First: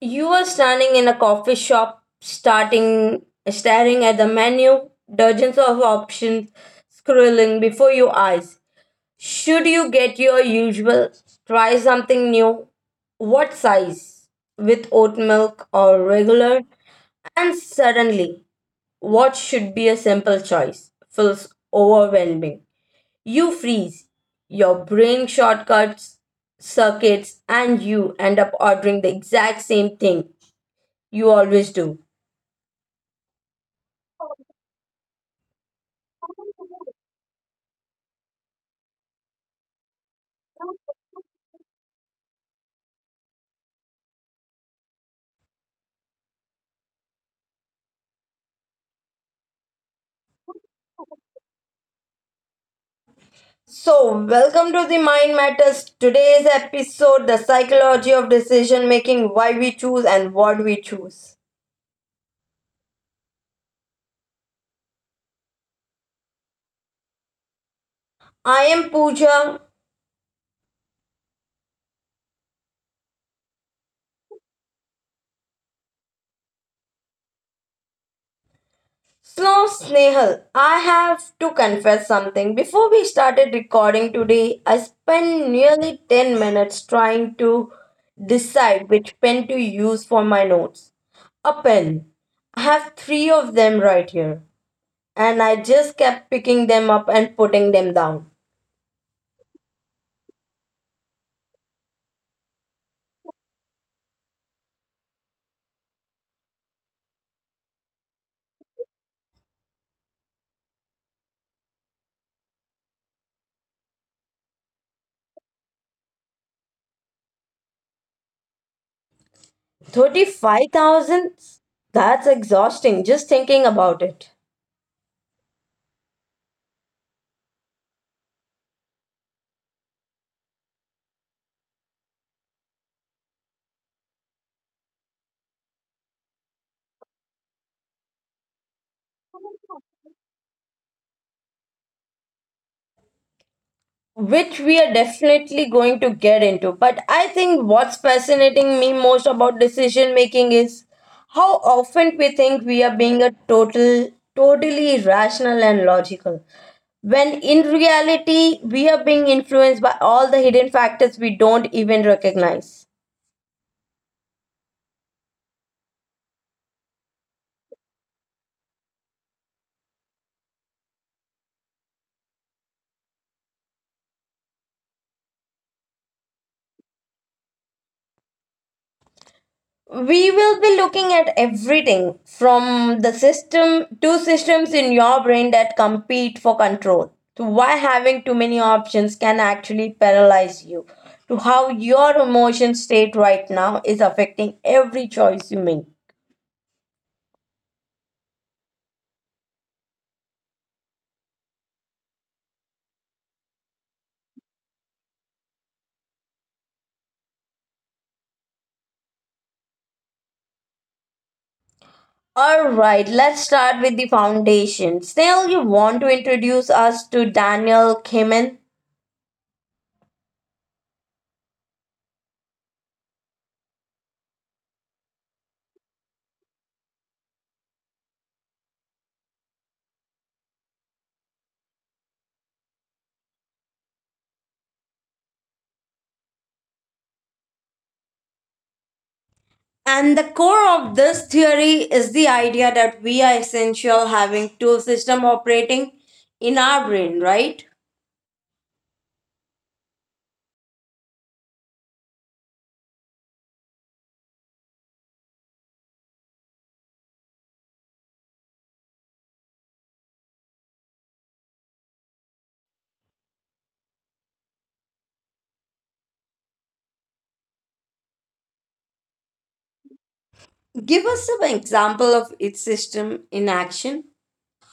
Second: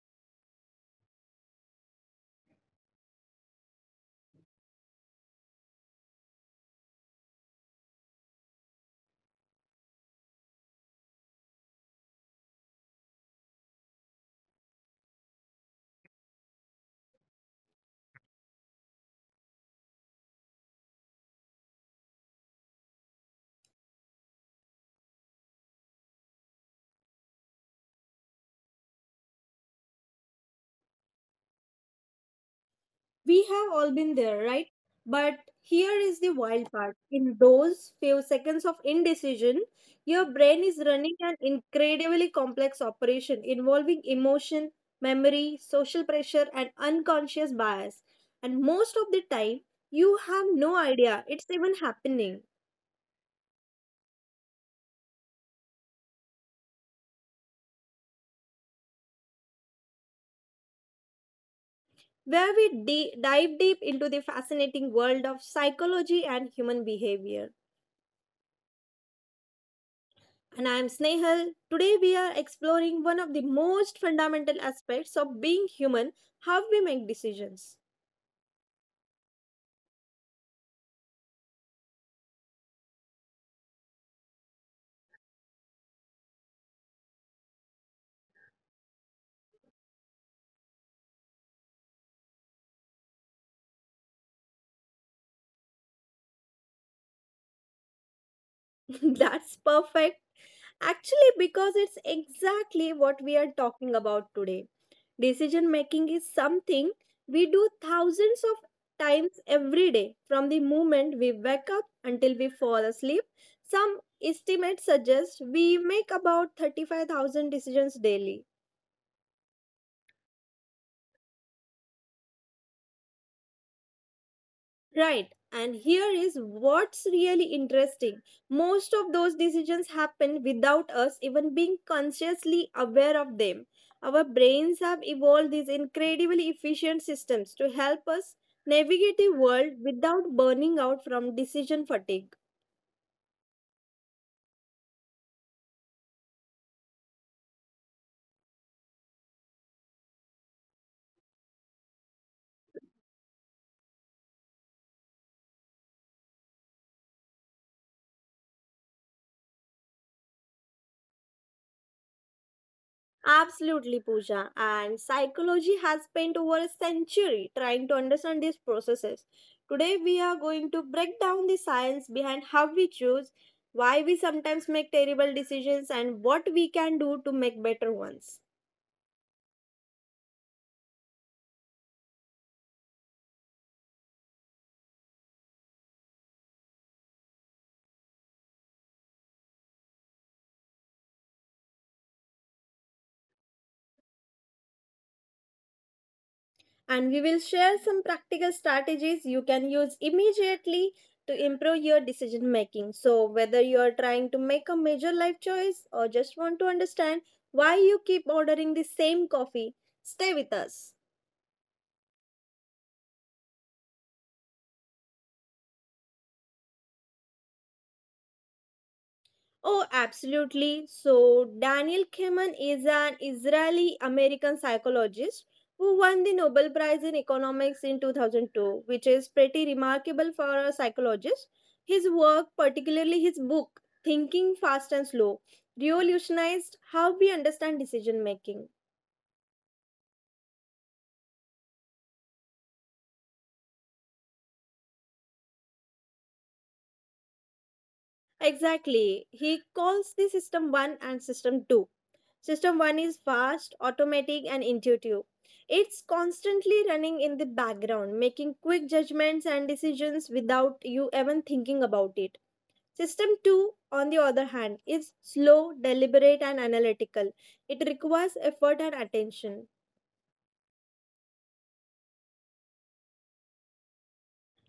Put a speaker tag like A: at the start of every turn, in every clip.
A: You are standing in a coffee shop, starting staring at the menu, dozens of options scrolling before your eyes. Should you get your usual, try something new? What size? With oat milk or regular? And suddenly, what should be a simple choice feels overwhelming. You freeze. Your brain shortcuts circuits and you end up ordering the exact same thing you always do.
B: We have all been there, right? But here is the wild part. In those few seconds of indecision, your brain is running an incredibly complex operation involving emotion, memory, social pressure, and unconscious bias. And most of the time, you have no idea it's even happening.
A: So, welcome to the Mind Matters. Today's episode: The Psychology of Decision Making, Why We Choose and What We Choose.
B: Where we dive deep into the fascinating world of psychology and human behavior.
A: I am Pooja.
B: And I am Snehal. Today we are exploring one of the most fundamental aspects of being human, how we make decisions.
A: So, Snehal, I have to confess something. Before we started recording today, I spent nearly 10 minutes trying to decide which pen to use for my notes. A pen. I have three of them right here. And I just kept picking them up and putting them down.
B: That's perfect. Actually, because it's exactly what we are talking about today. Decision making is something we do thousands of times every day from the moment we wake up until we fall asleep. Some estimates suggest we make about 35,000 decisions daily.
A: 35,000? That's exhausting just thinking about it.
B: Right. And here is what's really interesting. Most of those decisions happen without us even being consciously aware of them. Our brains have evolved these incredibly efficient systems to help us navigate the world without burning out from decision fatigue.
A: Which we are definitely going to get into. But I think what's fascinating me most about decision making is how often we think we are being totally rational and logical. When in reality, we are being influenced by all the hidden factors we don't even recognize.
B: Absolutely, Pooja. And psychology has spent over a century trying to understand these processes. Today, we are going to break down the science behind how we choose, why we sometimes make terrible decisions, and what we can do to make better ones.
A: We will be looking at everything from the system two systems in your brain that compete for control, to why having too many options can actually paralyze you, to how your emotion state right now is affecting every choice you make.
B: And we will share some practical strategies you can use immediately to improve your decision making. So, whether you are trying to make a major life choice or just want to understand why you keep ordering the same coffee, stay with us.
A: All right, let's start with the foundation. Still, you want to introduce us to Daniel Kimen?
B: Oh, absolutely. So, Daniel Kahneman is an Israeli American psychologist who won the Nobel Prize in Economics in 2002, which is pretty remarkable for a psychologist. His work, particularly his book, Thinking Fast and Slow, revolutionized how we understand decision making.
A: And the core of this theory is the idea that we are essential having two system operating in our brain, right?
B: Exactly. He calls the system 1 and system 2. System 1 is fast, automatic, and intuitive. It's constantly running in the background, making quick judgments and decisions without you even thinking about it. System 2, on the other hand, is slow, deliberate, and analytical. It requires effort and attention.
A: Give us some example of each system in action.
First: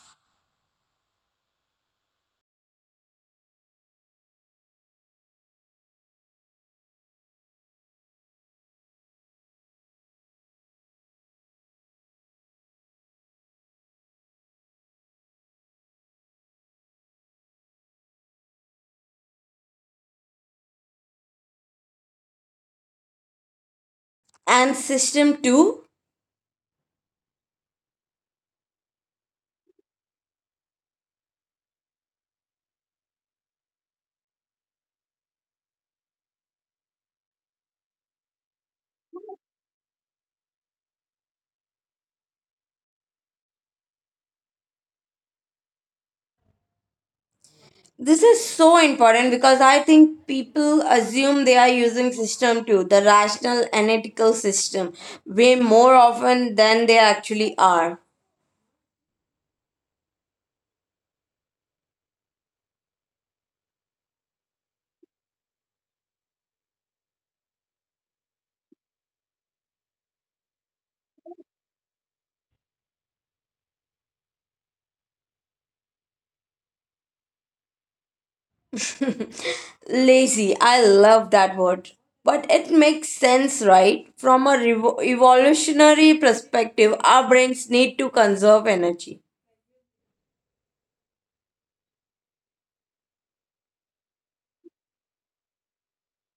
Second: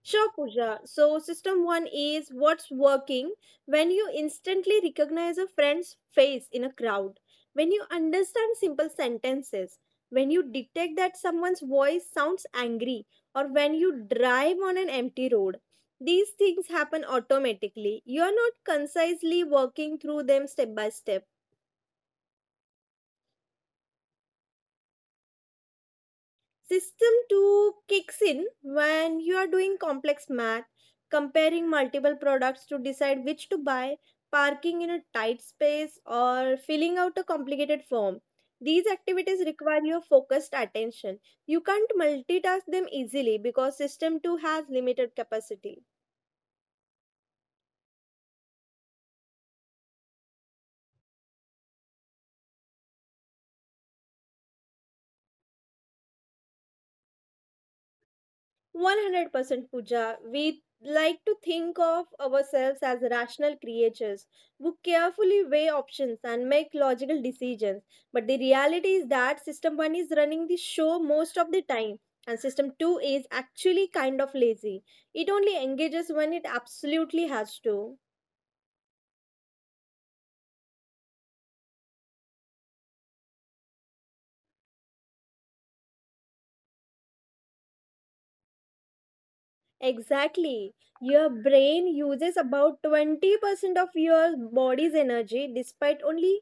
B: Sure, Pooja. So, system one is what's working when you instantly recognize a friend's face in a crowd, when you understand simple sentences, when you detect that someone's voice sounds angry, or when you drive on an empty road. These things happen automatically. You are not concisely working through them step by step.
A: And system two?
B: System 2 kicks in when you are doing complex math, comparing multiple products to decide which to buy, parking in a tight space, or filling out a complicated form. These activities require your focused attention. You can't multitask them easily because System 2 has limited capacity.
A: This is so important because I think people assume they are using system two, the rational analytical system, way more often than they actually are.
B: 100% Pooja. We like to think of ourselves as rational creatures who carefully weigh options and make logical decisions. But the reality is that System 1 is running the show most of the time, and System 2 is actually kind of lazy. It only engages when it absolutely has to.
A: Lazy, I love that word. But it makes sense, right? From a evolutionary perspective, our brains need to conserve energy.
B: Exactly. Your brain uses about 20% of your body's energy despite only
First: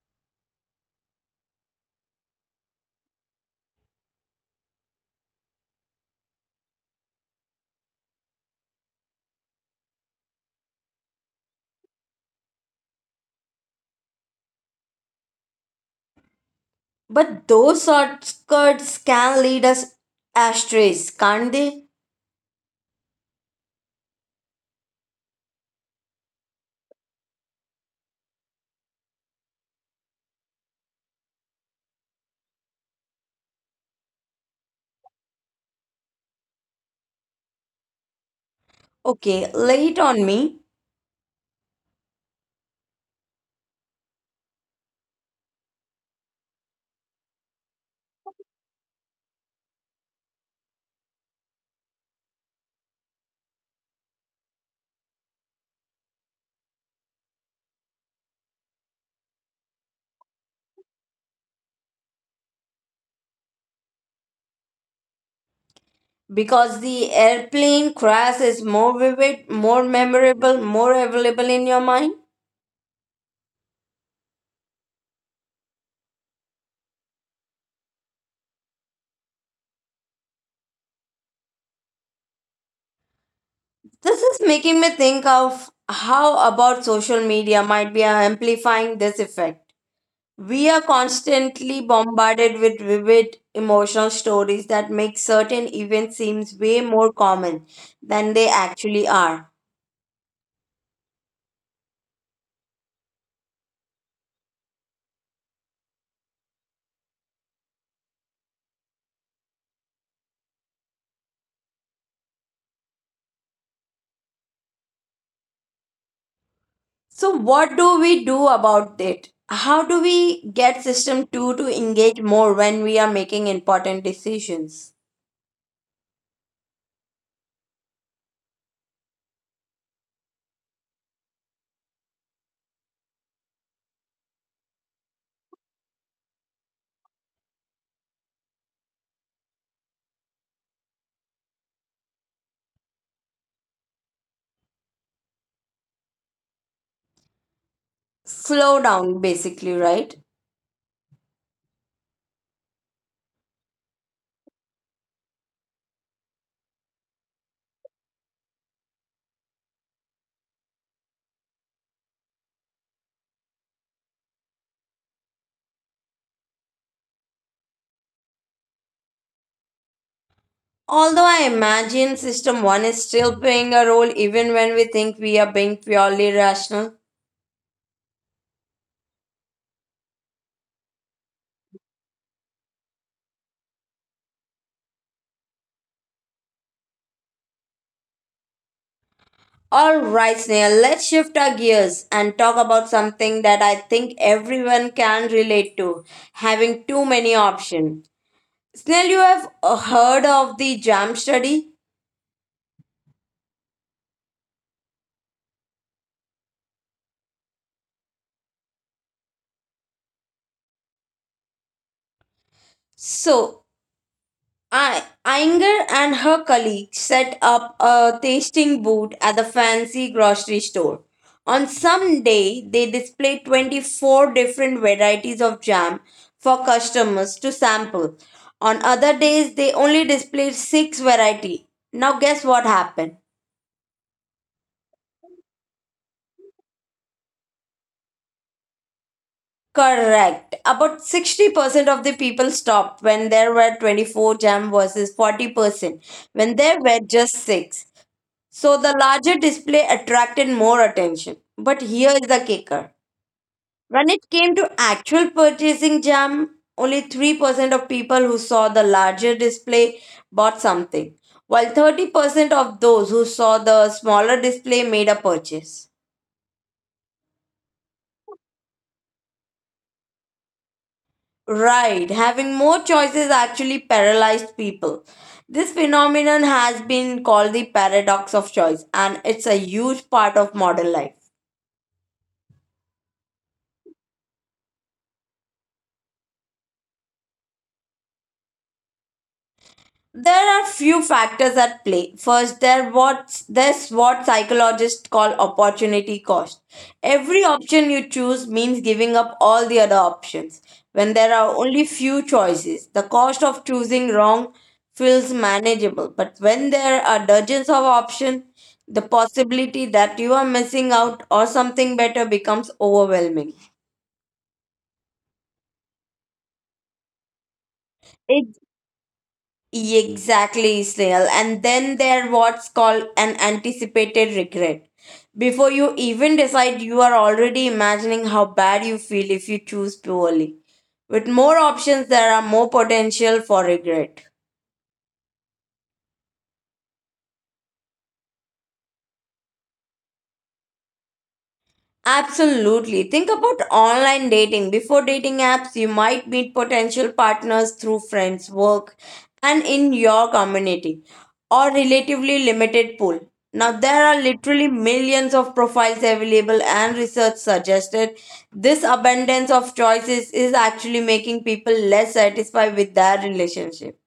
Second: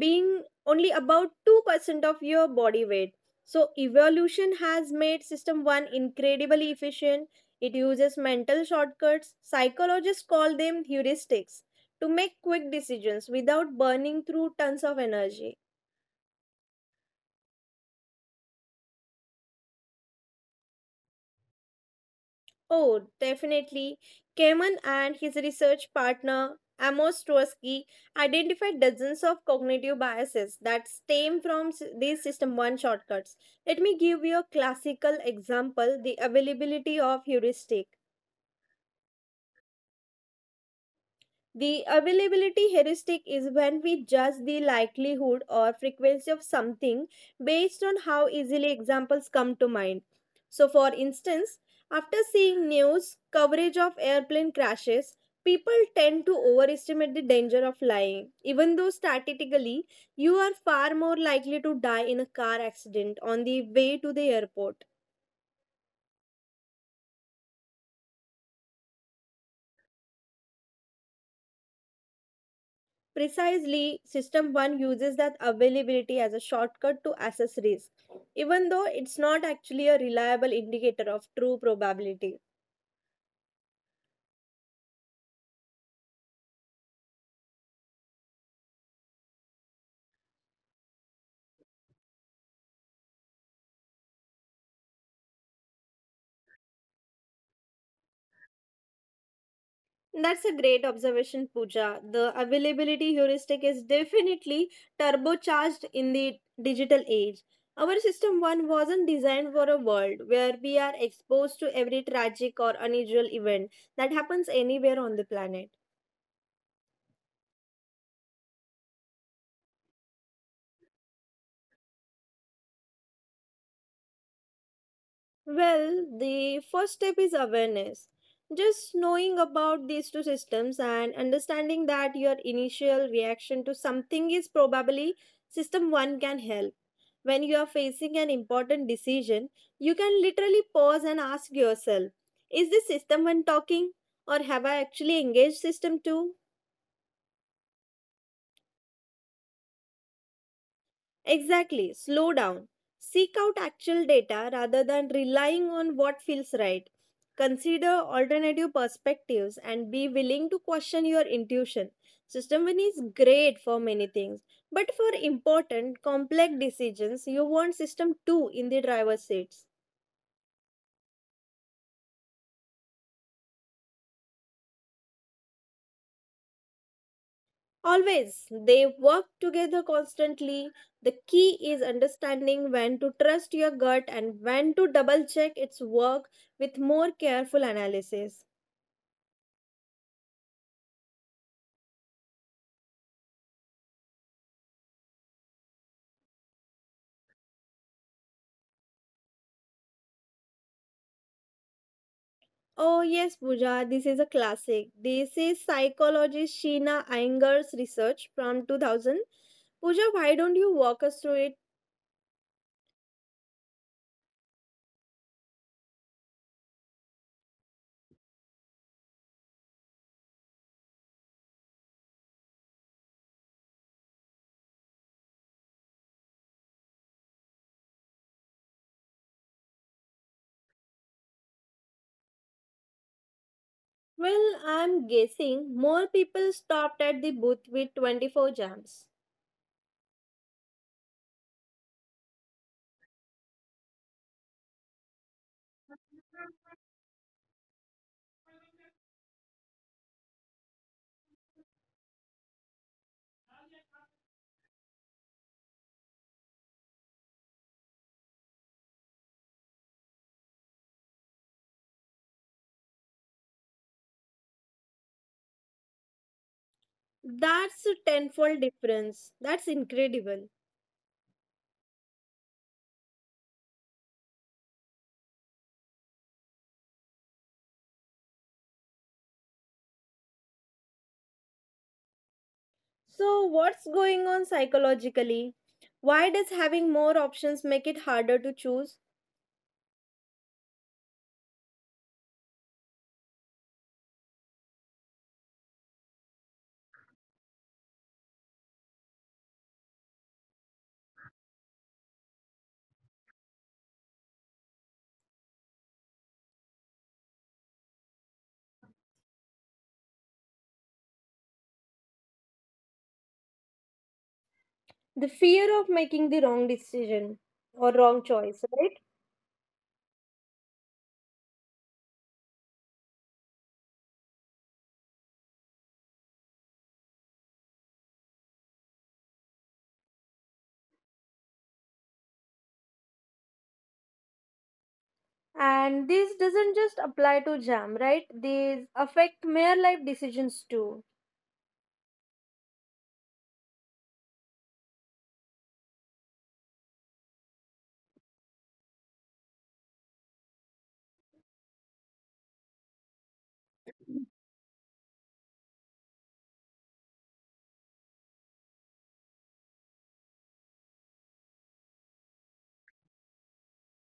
B: being only about 2% of your body weight. So, evolution has made System 1 incredibly efficient. It uses mental shortcuts, psychologists call them heuristics, to make quick decisions without burning through tons of energy.
A: But those shortcuts can lead us ashtrays, can't they?
B: Oh, definitely. Kamen and his research partner Amos Tversky identified dozens of cognitive biases that stem from these System 1 shortcuts. Let me give you a classical example, the availability of heuristic.
A: Okay, lay it on me.
B: The availability heuristic is when we judge the likelihood or frequency of something based on how easily examples come to mind. So, for instance, after seeing news coverage of airplane crashes, people tend to overestimate the danger of flying, even though statistically you are far more likely to die in a car accident on the way to the airport.
A: Because the airplane crash is more vivid, more memorable, more available in your mind.
B: Precisely, System 1 uses that availability as a shortcut to assess risk, even though it's not actually a reliable indicator of true probability.
A: This is making me think of how about social media might be amplifying this effect. We are constantly bombarded with vivid emotional stories that make certain events seem way more common than they actually are.
B: That's a great observation, Pooja. The availability heuristic is definitely turbocharged in the digital age. Our System 1 wasn't designed for a world where we are exposed to every tragic or unusual event that happens anywhere on the planet.
A: So what do we do about it? How do we get system 2 to engage more when we are making important decisions?
B: Well, the first step is awareness. Just knowing about these two systems and understanding that your initial reaction to something is probably system 1 can help. When you are facing an important decision, you can literally pause and ask yourself, is this system 1 talking? Or have I actually engaged system 2?
A: Slow down basically, right?
B: Exactly. Slow down. Seek out actual data rather than relying on what feels right. Consider alternative perspectives and be willing to question your intuition. System 1 is great for many things, but for important, complex decisions, you want System 2 in the driver's seats.
A: Although I imagine system 1 is still playing a role even when we think we are being purely rational.
B: Always, they work together constantly. The key is understanding when to trust your gut and when to double check its work with more careful analysis.
A: All right, Snail, let's shift our gears and talk about something that I think everyone can relate to: having too many options. Snail, you have heard of the jam study?
B: Oh, yes, Pooja, this is a classic. This is psychologist Sheena Iyengar's research from 2000. Pooja, why don't you walk us through it?
A: So, I, Inger and her colleague set up a tasting booth at the fancy grocery store. On some day, they displayed 24 different varieties of jam for customers to sample. On other days, they only displayed 6 variety. Now guess what happened?
B: Well, I'm guessing more people stopped at the booth with 24 jams.
A: Correct. About 60% of the people stopped when there were 24 jam versus 40% when there were just 6. So the larger display attracted more attention. But here is the kicker. When it came to actual purchasing jam, only 3% of people who saw the larger display bought something, while 30% of those who saw the smaller display made a purchase.
B: That's a tenfold difference. That's incredible.
A: Right, having more choices actually paralyzed people. This phenomenon has been called the paradox of choice, and it's a huge part of modern life.
B: So, what's going on psychologically? Why does having more options make it harder to choose?
A: There are few factors at play. First, there's what psychologists call opportunity cost. Every option you choose means giving up all the other options. When there are only few choices, the cost of choosing wrong feels manageable. But when there are dozens of options, the possibility that you are missing out or something better becomes overwhelming.
B: The fear of making the wrong decision, or wrong choice, right?
A: Exactly, Snail. And then there what's called an anticipated regret. Before you even decide, you are already imagining how bad you feel if you choose poorly. With more options, there are more potential for regret.
B: And this doesn't just apply to jam, right? These affect mere life decisions too.
A: Absolutely. Think about online dating. Before dating apps, you might meet potential partners through friends, work, and in your community, or relatively limited pool. Now, there are literally millions of profiles available, and research suggested this abundance of choices is actually making people less satisfied with their relationship.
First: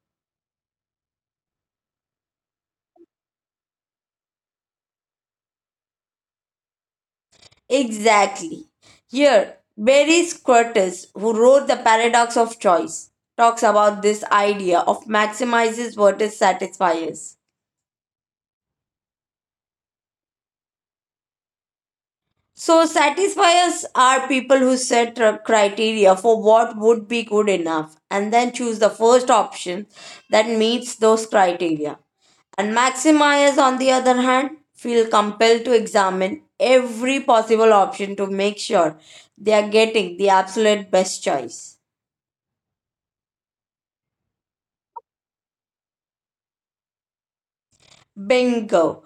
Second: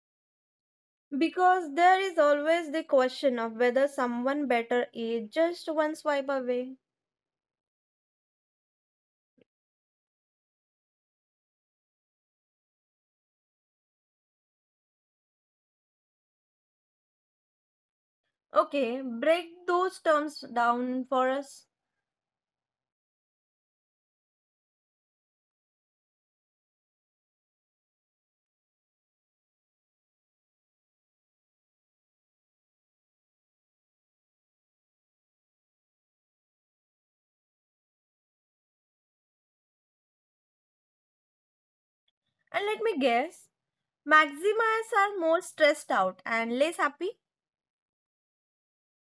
B: Because there is always the question of whether someone better is just one swipe away.
A: Exactly. Here, Barry Squirtus, who wrote The Paradox of Choice, talks about this idea of maximizes versus satisfiers.
B: Okay, break those terms down for us.
A: So, satisfiers are people who set criteria for what would be good enough and then choose the first option that meets those criteria. And maximizers, on the other hand, feel compelled to examine every possible option to make sure they are getting the absolute best choice.
B: And let me guess, Maximas are more stressed out and less happy.
A: Bingo.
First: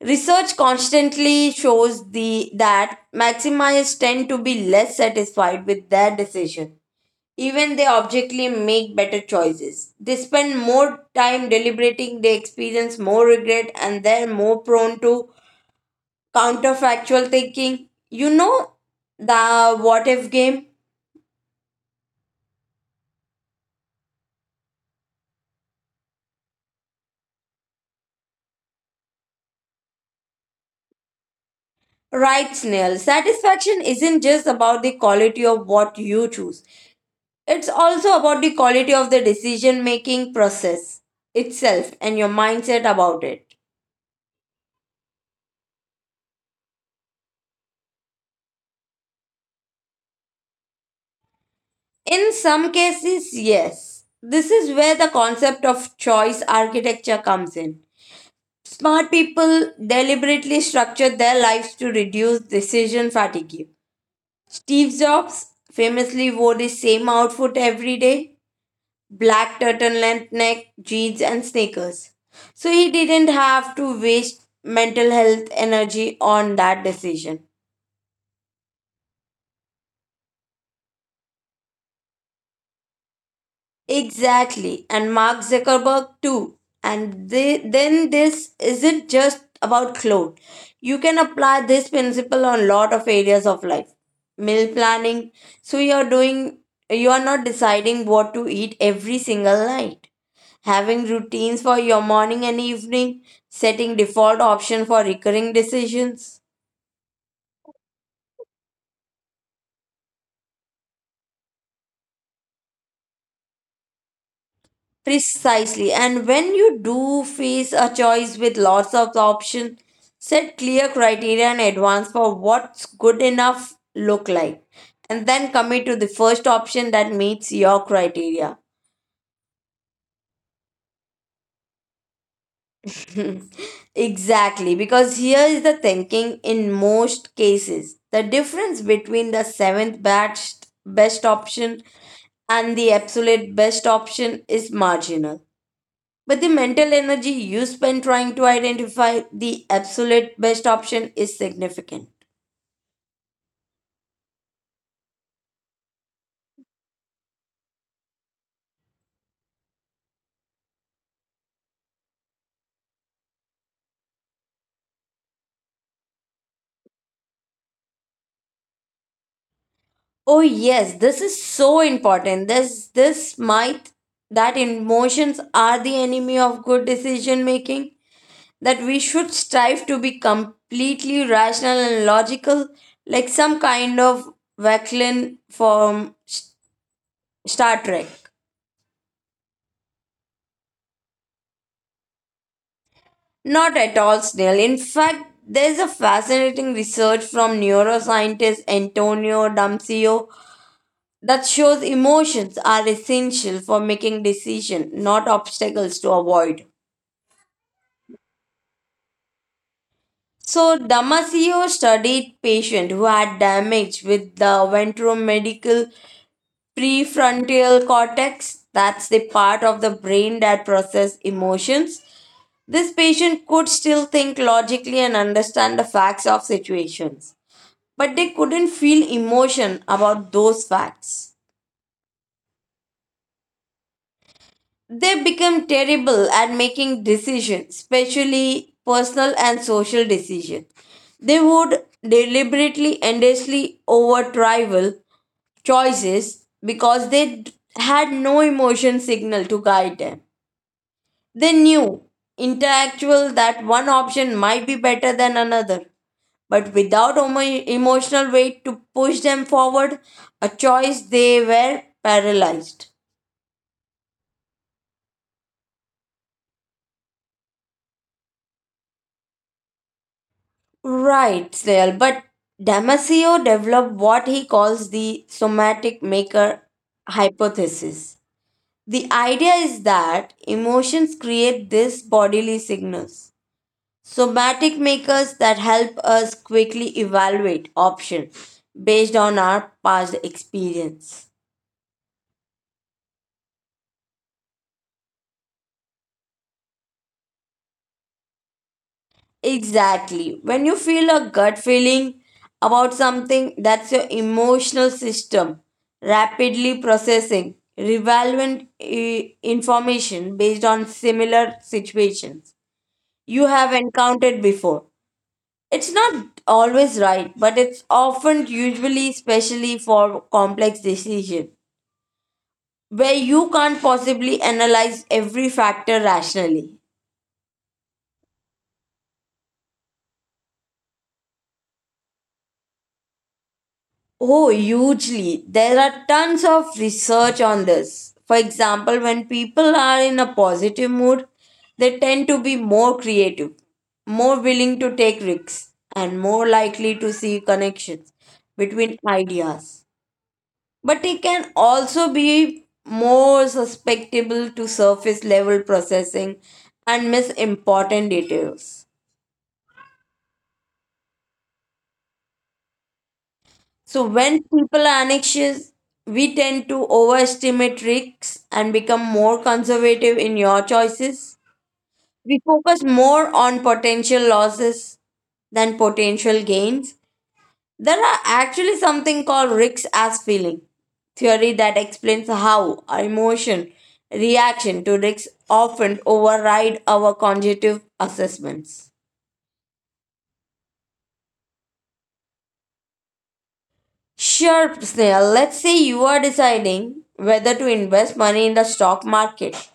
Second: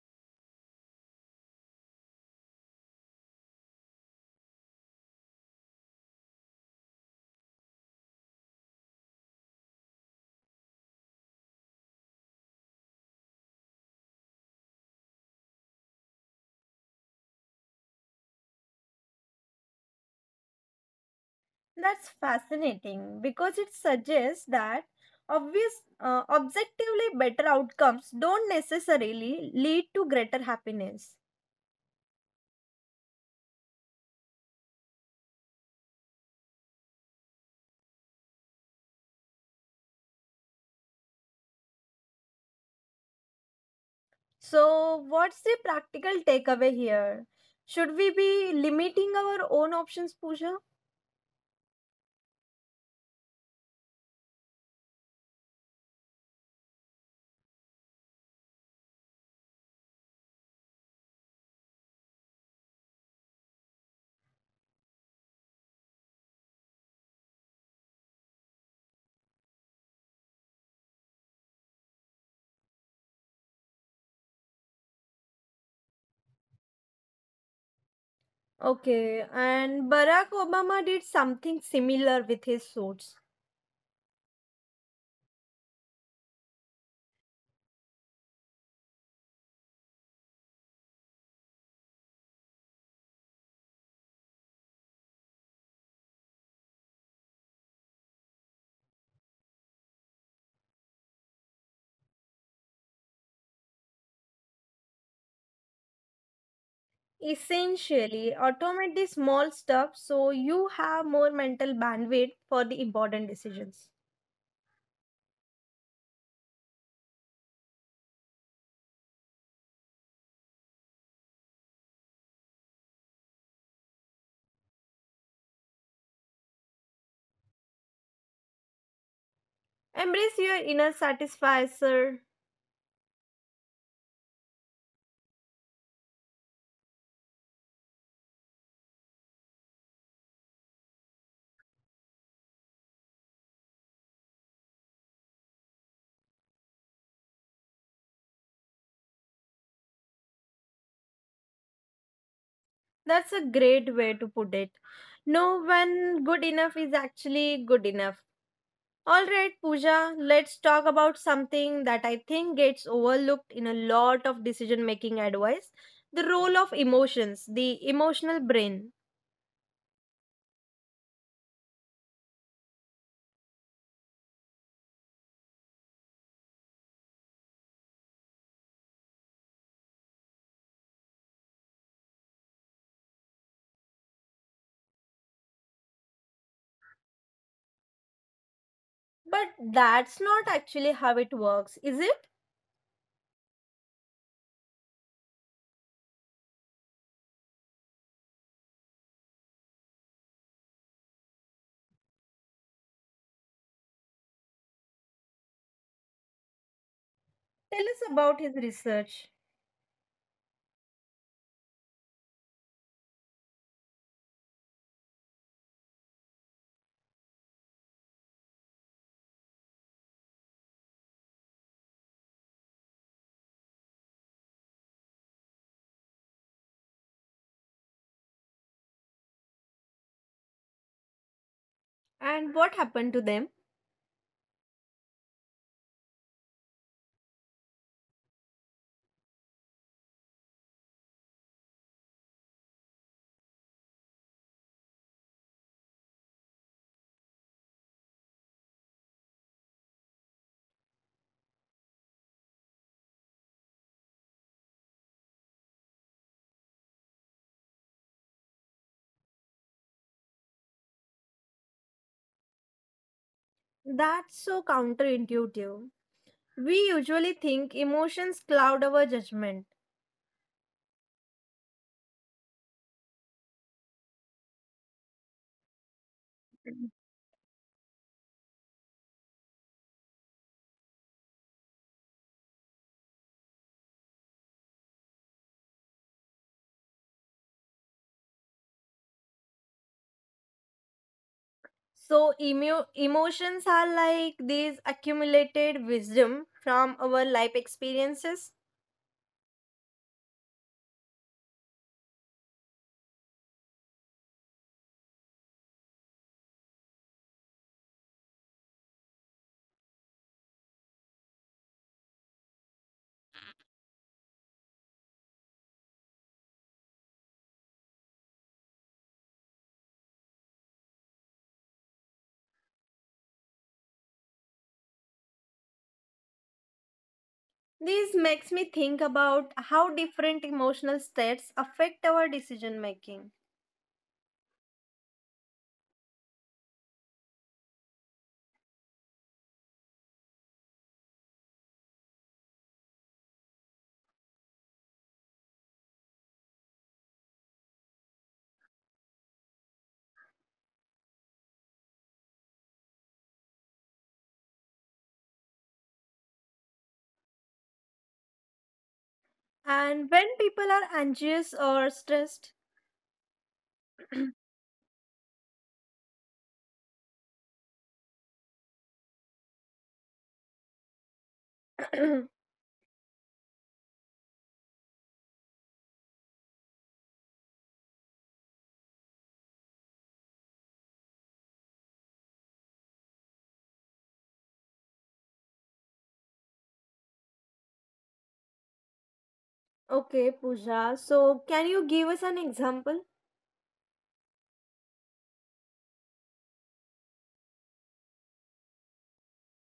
A: Research constantly shows the that maximize tend to be less satisfied with their decision. Even they objectively make better choices. They spend more time deliberating, they experience more regret, and they're more prone to counterfactual thinking. You know, the what if game?
B: That's fascinating because it suggests that obvious, objectively better outcomes don't necessarily lead to greater happiness.
A: Right, Snail. Satisfaction isn't just about the quality of what you choose. It's also about the quality of the decision making process itself and your mindset about it.
B: So, what's the practical takeaway here? Should we be limiting our own options, Pooja?
A: In some cases, yes. This is where the concept of choice architecture comes in. Smart people deliberately structure their lives to reduce decision fatigue. Steve Jobs famously wore the same outfit every day: black turtleneck, neck, jeans, and sneakers. So he didn't have to waste mental health energy on that decision.
B: Okay, and Barack Obama did something similar with his suits.
A: Exactly. And Mark Zuckerberg too. And they, then this isn't just about clone. You can apply this principle on lot of areas of life. Meal planning. So you're doing you're not deciding what to eat every single night. Having routines for your morning and evening, setting default option for recurring decisions.
B: Essentially, automate the small stuff so you have more mental bandwidth for the important decisions.
A: Precisely. And when you do face a choice with lots of options, set clear criteria in advance for what's good enough look like. And then commit to the first option that meets your criteria.
B: Embrace your inner satisfier.
A: Exactly. Because here is the thinking in most cases. The difference between the best option and the absolute best option is marginal. But the mental energy you spend trying to identify the absolute best option is significant.
B: That's a great way to put it. Know when good enough is actually good enough. All right, Pooja, let's talk about something that I think gets overlooked in a lot of decision making advice, the role of emotions, the emotional brain.
A: Oh yes, this is so important. This might that emotions are the enemy of good decision making, that we should strive to be completely rational and logical, like some kind of Vaclin from Star Trek.
B: But that's not actually how it works, is it?
A: Not at all, Snail. In fact, there's a fascinating research from neuroscientist Antonio Damsio that shows emotions are essential for making decisions, not obstacles to avoid.
B: Tell us about his research
A: So, Damasio studied patients who had damage with the ventromedical prefrontal cortex. That's the part of the brain that processes emotions. This patient could still think logically and understand the facts of situations, but they couldn't feel emotion about those facts.
B: and what happened to them.
A: They become terrible at making decisions, especially personal and social decisions. They would deliberately, endlessly over trivial choices because they had no emotion signal to guide them. They knew intellectual that one option might be better than another, but without emotional weight to push them forward, a choice they were paralyzed.
B: That's so counterintuitive. We usually think emotions cloud our judgment.
A: Right, Snail, but Damasio developed what he calls the somatic maker hypothesis. The idea is that emotions create these bodily signals, somatic makers that help us quickly evaluate options based on our past experience.
B: So emotions are like these accumulated wisdom from our life experiences.
A: Exactly. When you feel a gut feeling about something, that's your emotional system rapidly processing relevant information based on similar situations you have encountered before. It's not always right, but it's often usually especially for complex decision where you can't possibly analyze every factor rationally.
B: This makes me think about how different emotional states affect our decision making
A: Oh, hugely. There are tons of research on this. For example, when people are in a positive mood, they tend to be more creative, more willing to take risks, and more likely to see connections between ideas. But it can also be more susceptible to surface level processing and miss important details.
B: and when people are anxious or stressed.
A: So when people are anxious, we tend to overestimate risks and become more conservative in your choices. We focus more on potential losses than potential gains. There are actually something called risks as feeling theory that explains how our emotion reaction to risks often override our cognitive assessments.
B: Okay, Pooja, so can you give us an example?
A: Sure, Snail. Let's say you are deciding whether to invest money in the stock market.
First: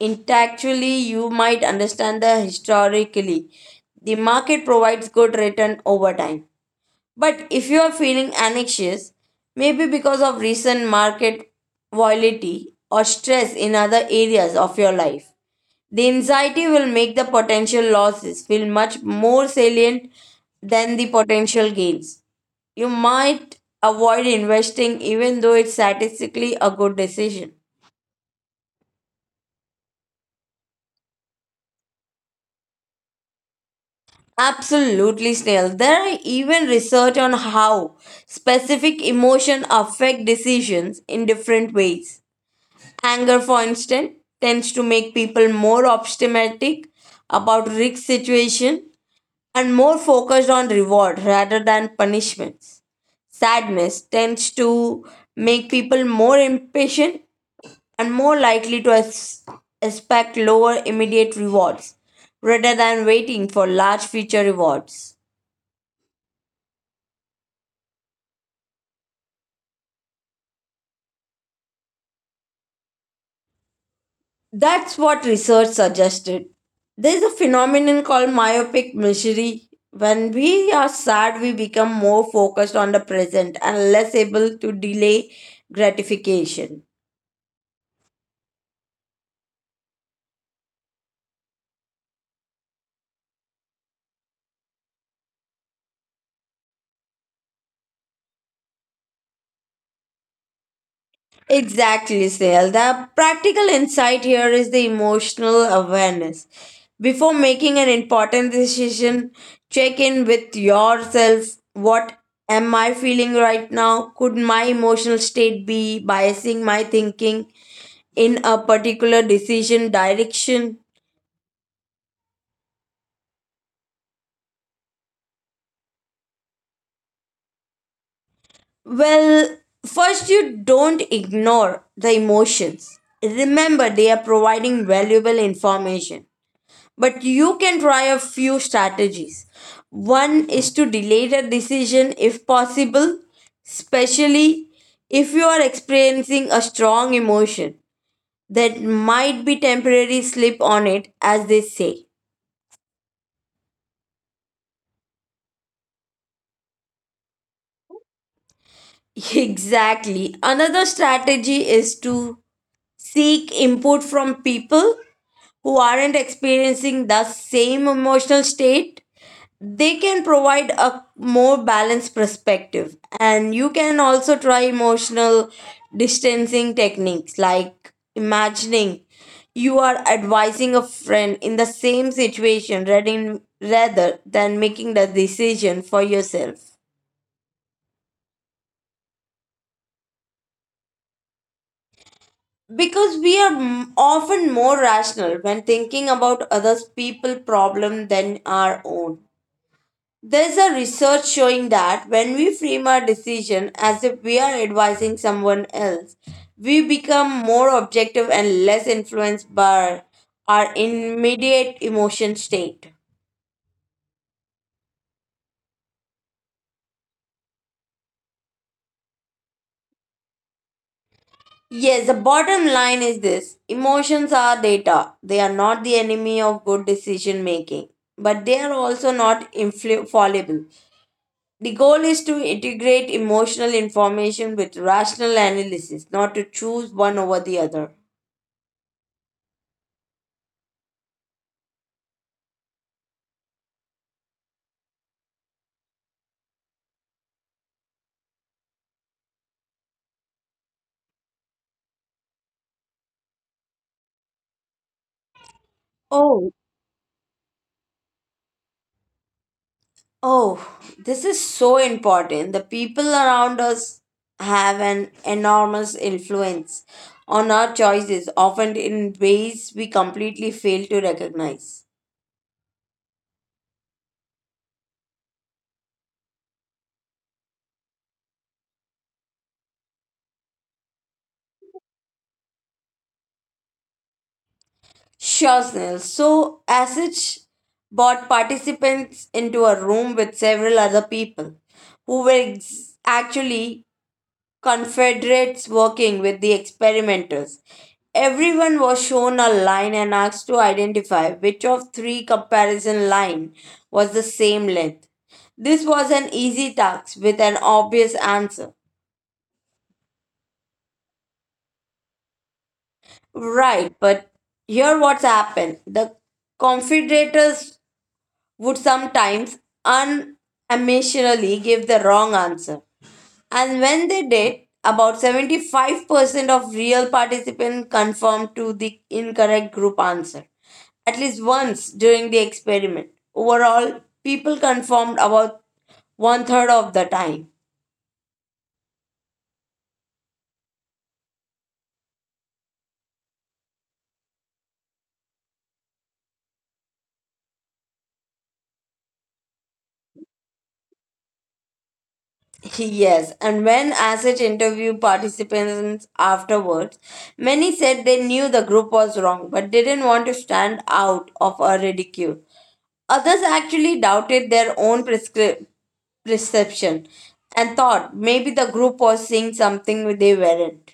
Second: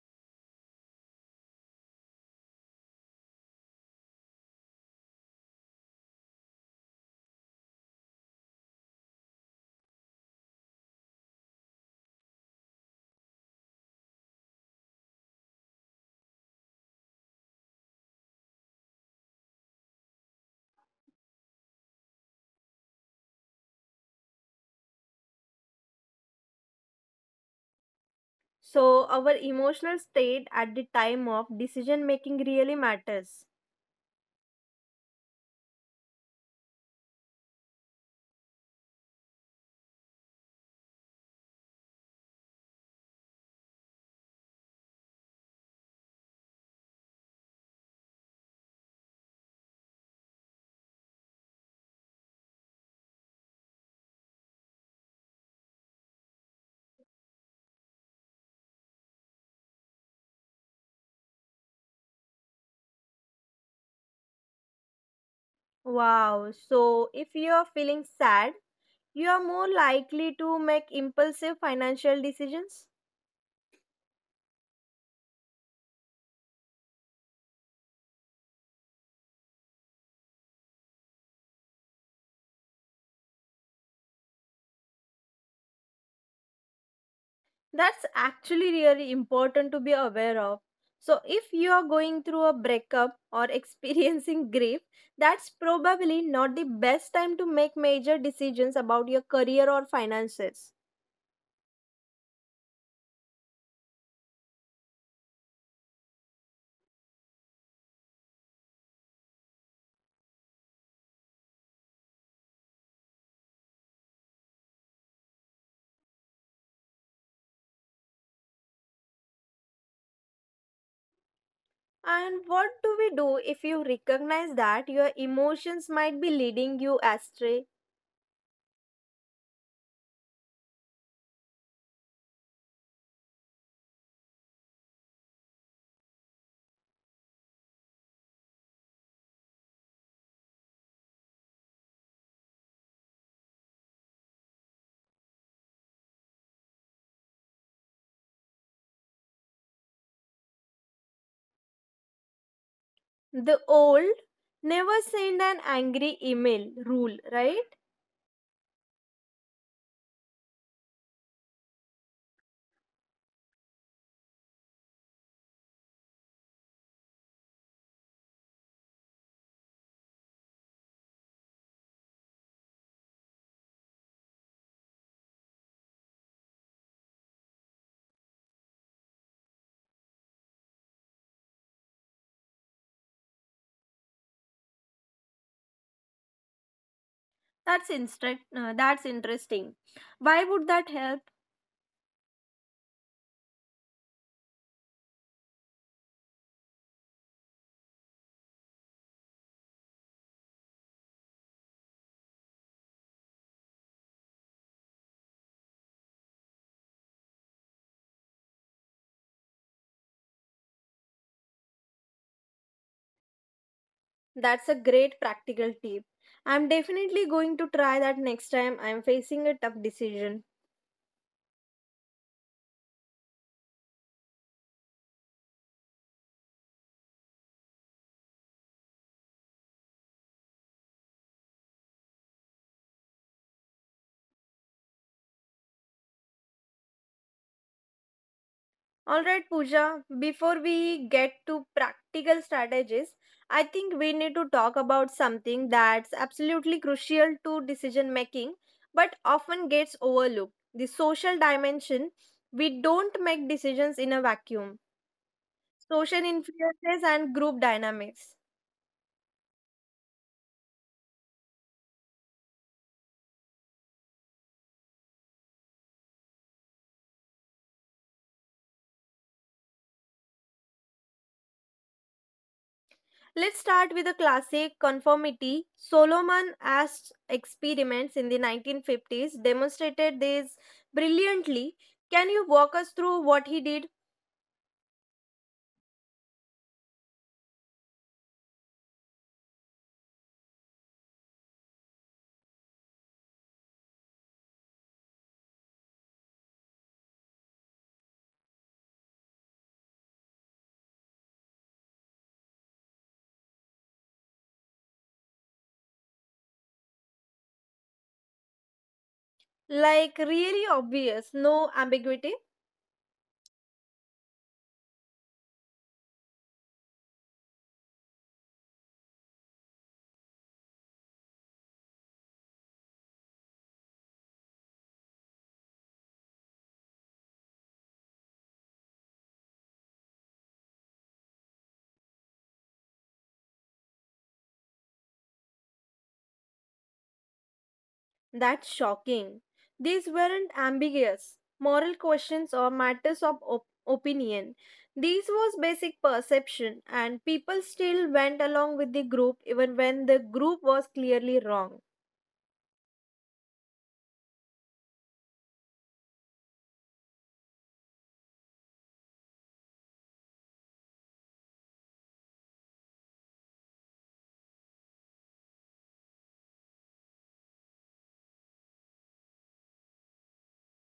A: Intellectually, you might understand the historically. The market provides good return over time. But if you are feeling anxious, maybe because of recent market volatility or stress in other areas of your life, the anxiety will make the potential losses feel much more salient than the potential gains. You might avoid investing even though it's statistically a good decision.
B: So, our emotional state at the time of decision making really matters.
A: Absolutely, Snail. There are even research on how specific emotion affect decisions in different ways. Anger, for instance, tends to make people more optimistic about risk situation and more focused on reward rather than punishments. Sadness tends to make people more impatient and more likely to expect lower immediate rewards rather than waiting for large future rewards.
B: Wow, so if you are feeling sad, you are more likely to make impulsive financial decisions.
A: That's what research suggested. There's a phenomenon called myopic misery. When we are sad, we become more focused on the present and less able to delay gratification.
B: That's actually really important to be aware of. So, if you are going through a breakup or experiencing grief, that's probably not the best time to make major decisions about your career or finances.
A: Exactly, Snail. The practical insight here is the emotional awareness. Before making an important decision, check in with yourself. What am I feeling right now? Could my emotional state be biasing my thinking in a particular decision direction?
B: And what do we do if you recognize that your emotions might be leading you astray?
A: Well, first, you don't ignore the emotions. Remember, they are providing valuable information. But you can try a few strategies. One is to delay the decision if possible, especially if you are experiencing a strong emotion. That might be temporary slip on it, as they say.
B: The old never send an angry email rule, right?
A: Exactly. Another strategy is to seek input from people who aren't experiencing the same emotional state. They can provide a more balanced perspective, and you can also try emotional distancing techniques like imagining you are advising a friend in the same situation rather than making the decision for yourself,
B: That's interesting. Why would that help?
A: because we are often more rational when thinking about others people problem than our own. There is a research showing that when we frame our decision as if we are advising someone else, we become more objective and less influenced by our immediate emotion state.
B: That's a great practical tip. I'm definitely going to try that next time I'm facing a tough decision.
A: Yes, the bottom line is this: emotions are data. They are not the enemy of good decision making, but they are also not fallible. The goal is to integrate emotional information with rational analysis, not to choose one over the other.
B: Alright, Pooja, before we get to practical strategies, I think we need to talk about something that's absolutely crucial to decision making but often gets overlooked, the social dimension. We don't make decisions in a vacuum. Social
A: Oh,
B: influences and group dynamics.
A: Oh, this is so important. The people around us have an enormous influence on our choices, often in ways we completely fail to recognize.
B: Let's start with a classic conformity. Solomon Asch experiments in the 1950s demonstrated this brilliantly. Can you walk us through what he did?
A: Sure, Snell. So, Asich brought participants into a room with several other people who were actually Confederates working with the experimenters. Everyone was shown a line and asked to identify which of three comparison line was the same length. This was an easy task with an obvious answer.
B: Like, really obvious, no ambiguity?
A: Right, but here what's happened. The Confederates would sometimes unamitionally give the wrong answer. And when they did, about 75% of real participants confirmed to the incorrect group answer at least once during the experiment. Overall, people confirmed about one third of the time.
B: That's shocking. These weren't ambiguous moral questions or matters of opinion. These was basic perception, and people still went along with the group even when the group was clearly wrong.
A: Yes, and when ASIC interviewed participants afterwards, many said they knew the group was wrong but didn't want to stand out of a ridicule. Others actually doubted their own perception and thought maybe the group was seeing something they weren't.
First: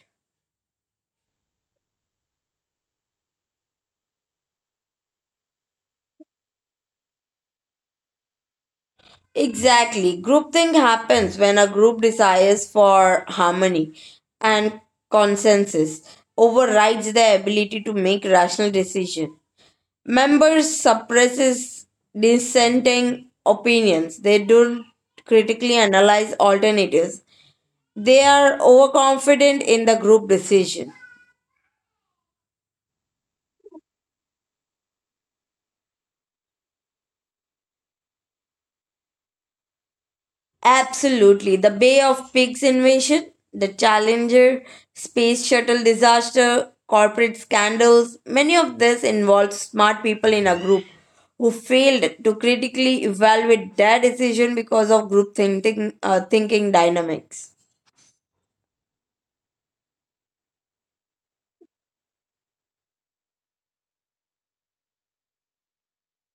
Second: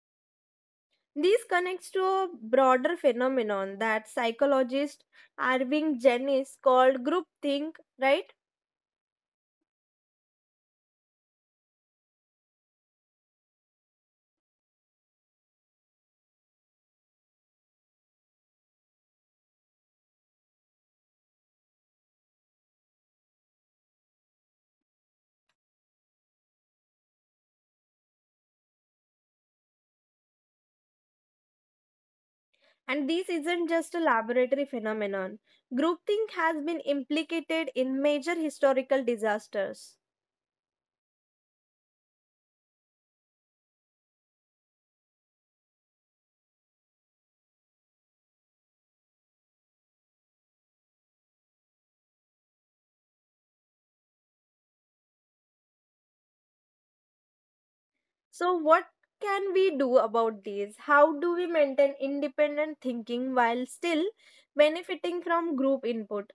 B: This connects to a broader phenomenon that psychologist Irving Janis called groupthink, right?
A: Exactly. Groupthink happens when a group desires for harmony and consensus overrides their ability to make rational decision. Members suppresses dissenting opinions. They don't critically analyze alternatives. They are overconfident in the group decision.
B: And this isn't just a laboratory phenomenon. Groupthink has been implicated in major historical disasters.
A: Absolutely. The Bay of Pigs invasion, the Challenger space shuttle disaster, corporate scandals, many of this involved smart people in a group who failed to critically evaluate their decision because of group thinking, thinking dynamics.
B: So, what can we do about these? How do we maintain independent thinking while still benefiting from group input?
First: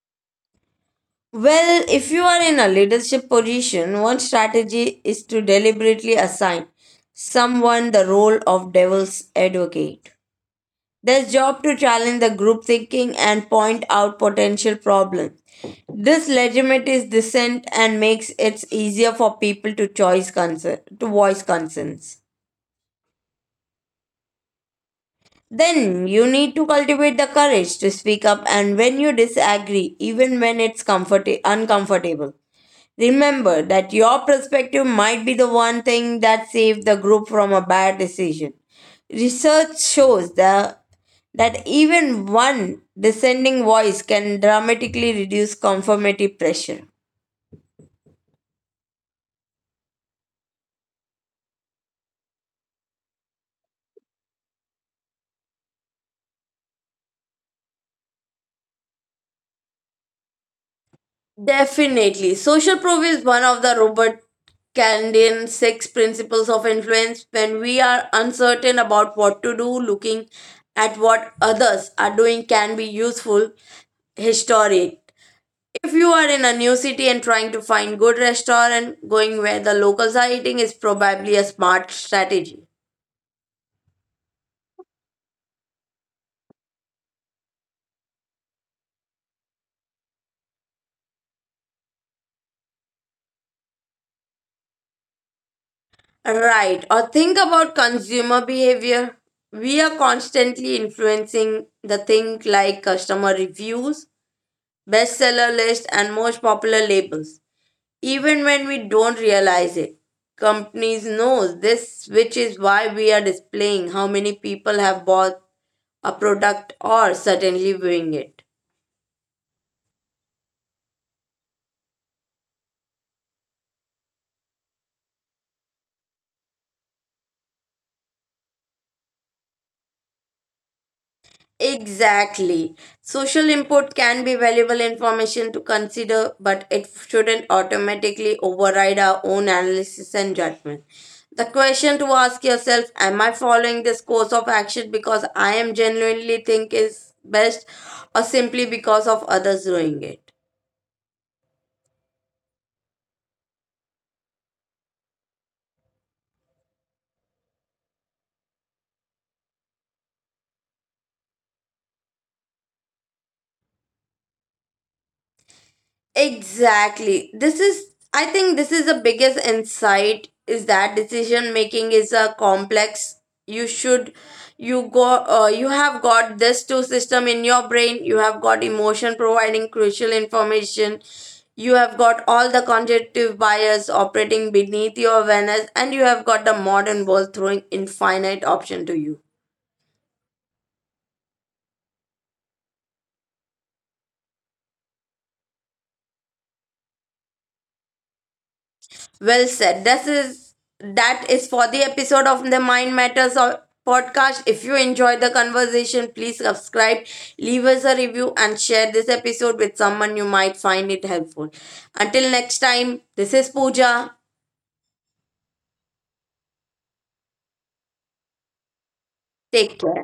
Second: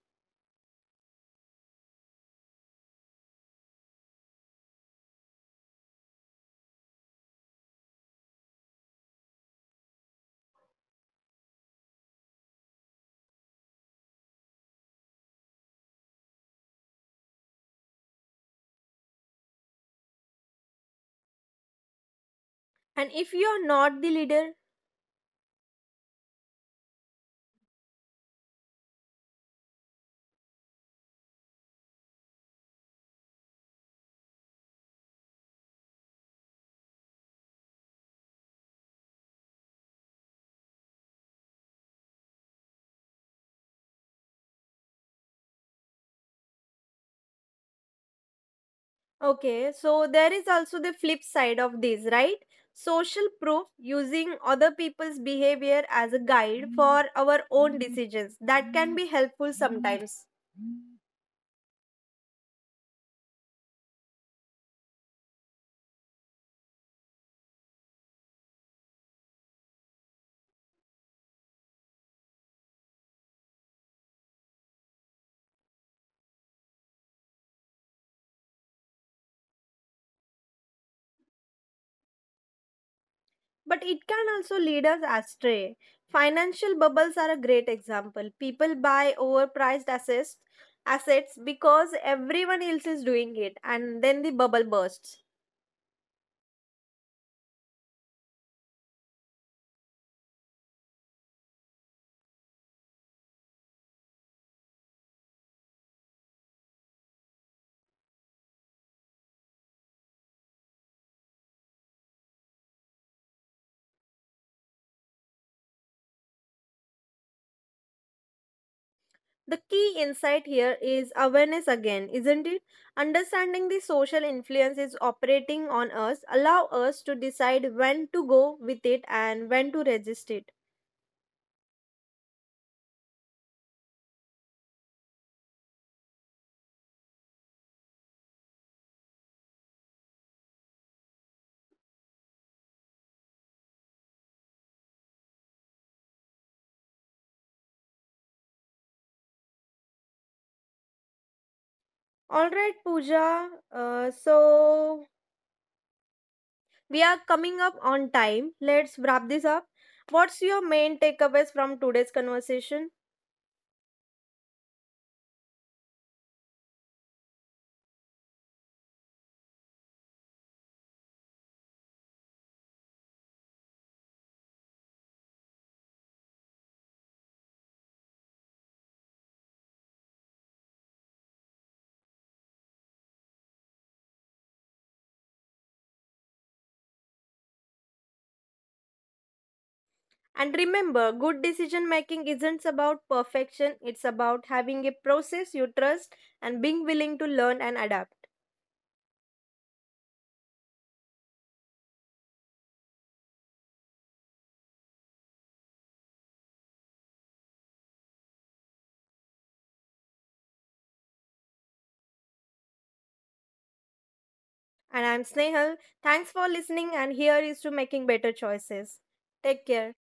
A: Well, if you are in a leadership position, one strategy is to deliberately assign someone the role of devil's advocate. Their job to challenge the group thinking and point out potential problems. This legitimizes dissent and makes it easier for people to choice concern, to voice concerns.
B: And if you're not the leader.
A: Then you need to cultivate the courage to speak up and when you disagree, even when it's uncomfortable. Remember that your perspective might be the one thing that saved the group from a bad decision. Research shows the that even one descending voice can dramatically reduce conformity pressure.
B: Okay, so there is also the flip side of this, right? Social proof, using other people's behavior as a guide for our own decisions. That can be helpful sometimes,
A: Definitely. Social proof is one of the Robert Kandian six principles of influence. When we are uncertain about what to do, looking at what others are doing can be useful. Historic. If you are in a new city and trying to find good restaurant, going where the locals are eating is probably a smart strategy.
B: but it can also lead us astray. Financial bubbles are a great example. People buy overpriced assets because everyone else is doing it, and then the bubble bursts.
A: Right. Or think about consumer behavior. We are constantly influencing the thing like customer reviews, bestseller list, and most popular labels, even when we don't realize it. Companies knows this, which is why we are displaying how many people have bought a product or certainly viewing it.
B: The key insight here is awareness again, isn't it? Understanding the social influences operating on us allow us to decide when to go with it and when to resist it.
A: Exactly. Social input can be valuable information to consider, but it shouldn't automatically override our own analysis and judgment. The question to ask yourself, am I following this course of action because I am genuinely think is best, or simply because of others doing it?
B: All right, Pooja. So we are coming up on time. Let's wrap this up. What's your main takeaways from today's conversation?
A: Exactly. This is the biggest insight is that decision making is a complex. You should, you go, you have got this two system in your brain. You have got emotion providing crucial information. You have got all the cognitive bias operating beneath your awareness, and you have got the modern world throwing infinite option to you.
B: And remember, good decision making isn't about perfection. It's about having a process you trust and being willing to learn and adapt.
A: Well said. This is that is for the episode of the Mind Matters podcast. If you enjoyed the conversation, please subscribe, leave us a review, and share this episode with someone you might find it helpful. Until next time, this is Pooja.
B: And I'm Snehal. Thanks for listening, and here is to making better choices. Take
A: Take
B: care.
A: care.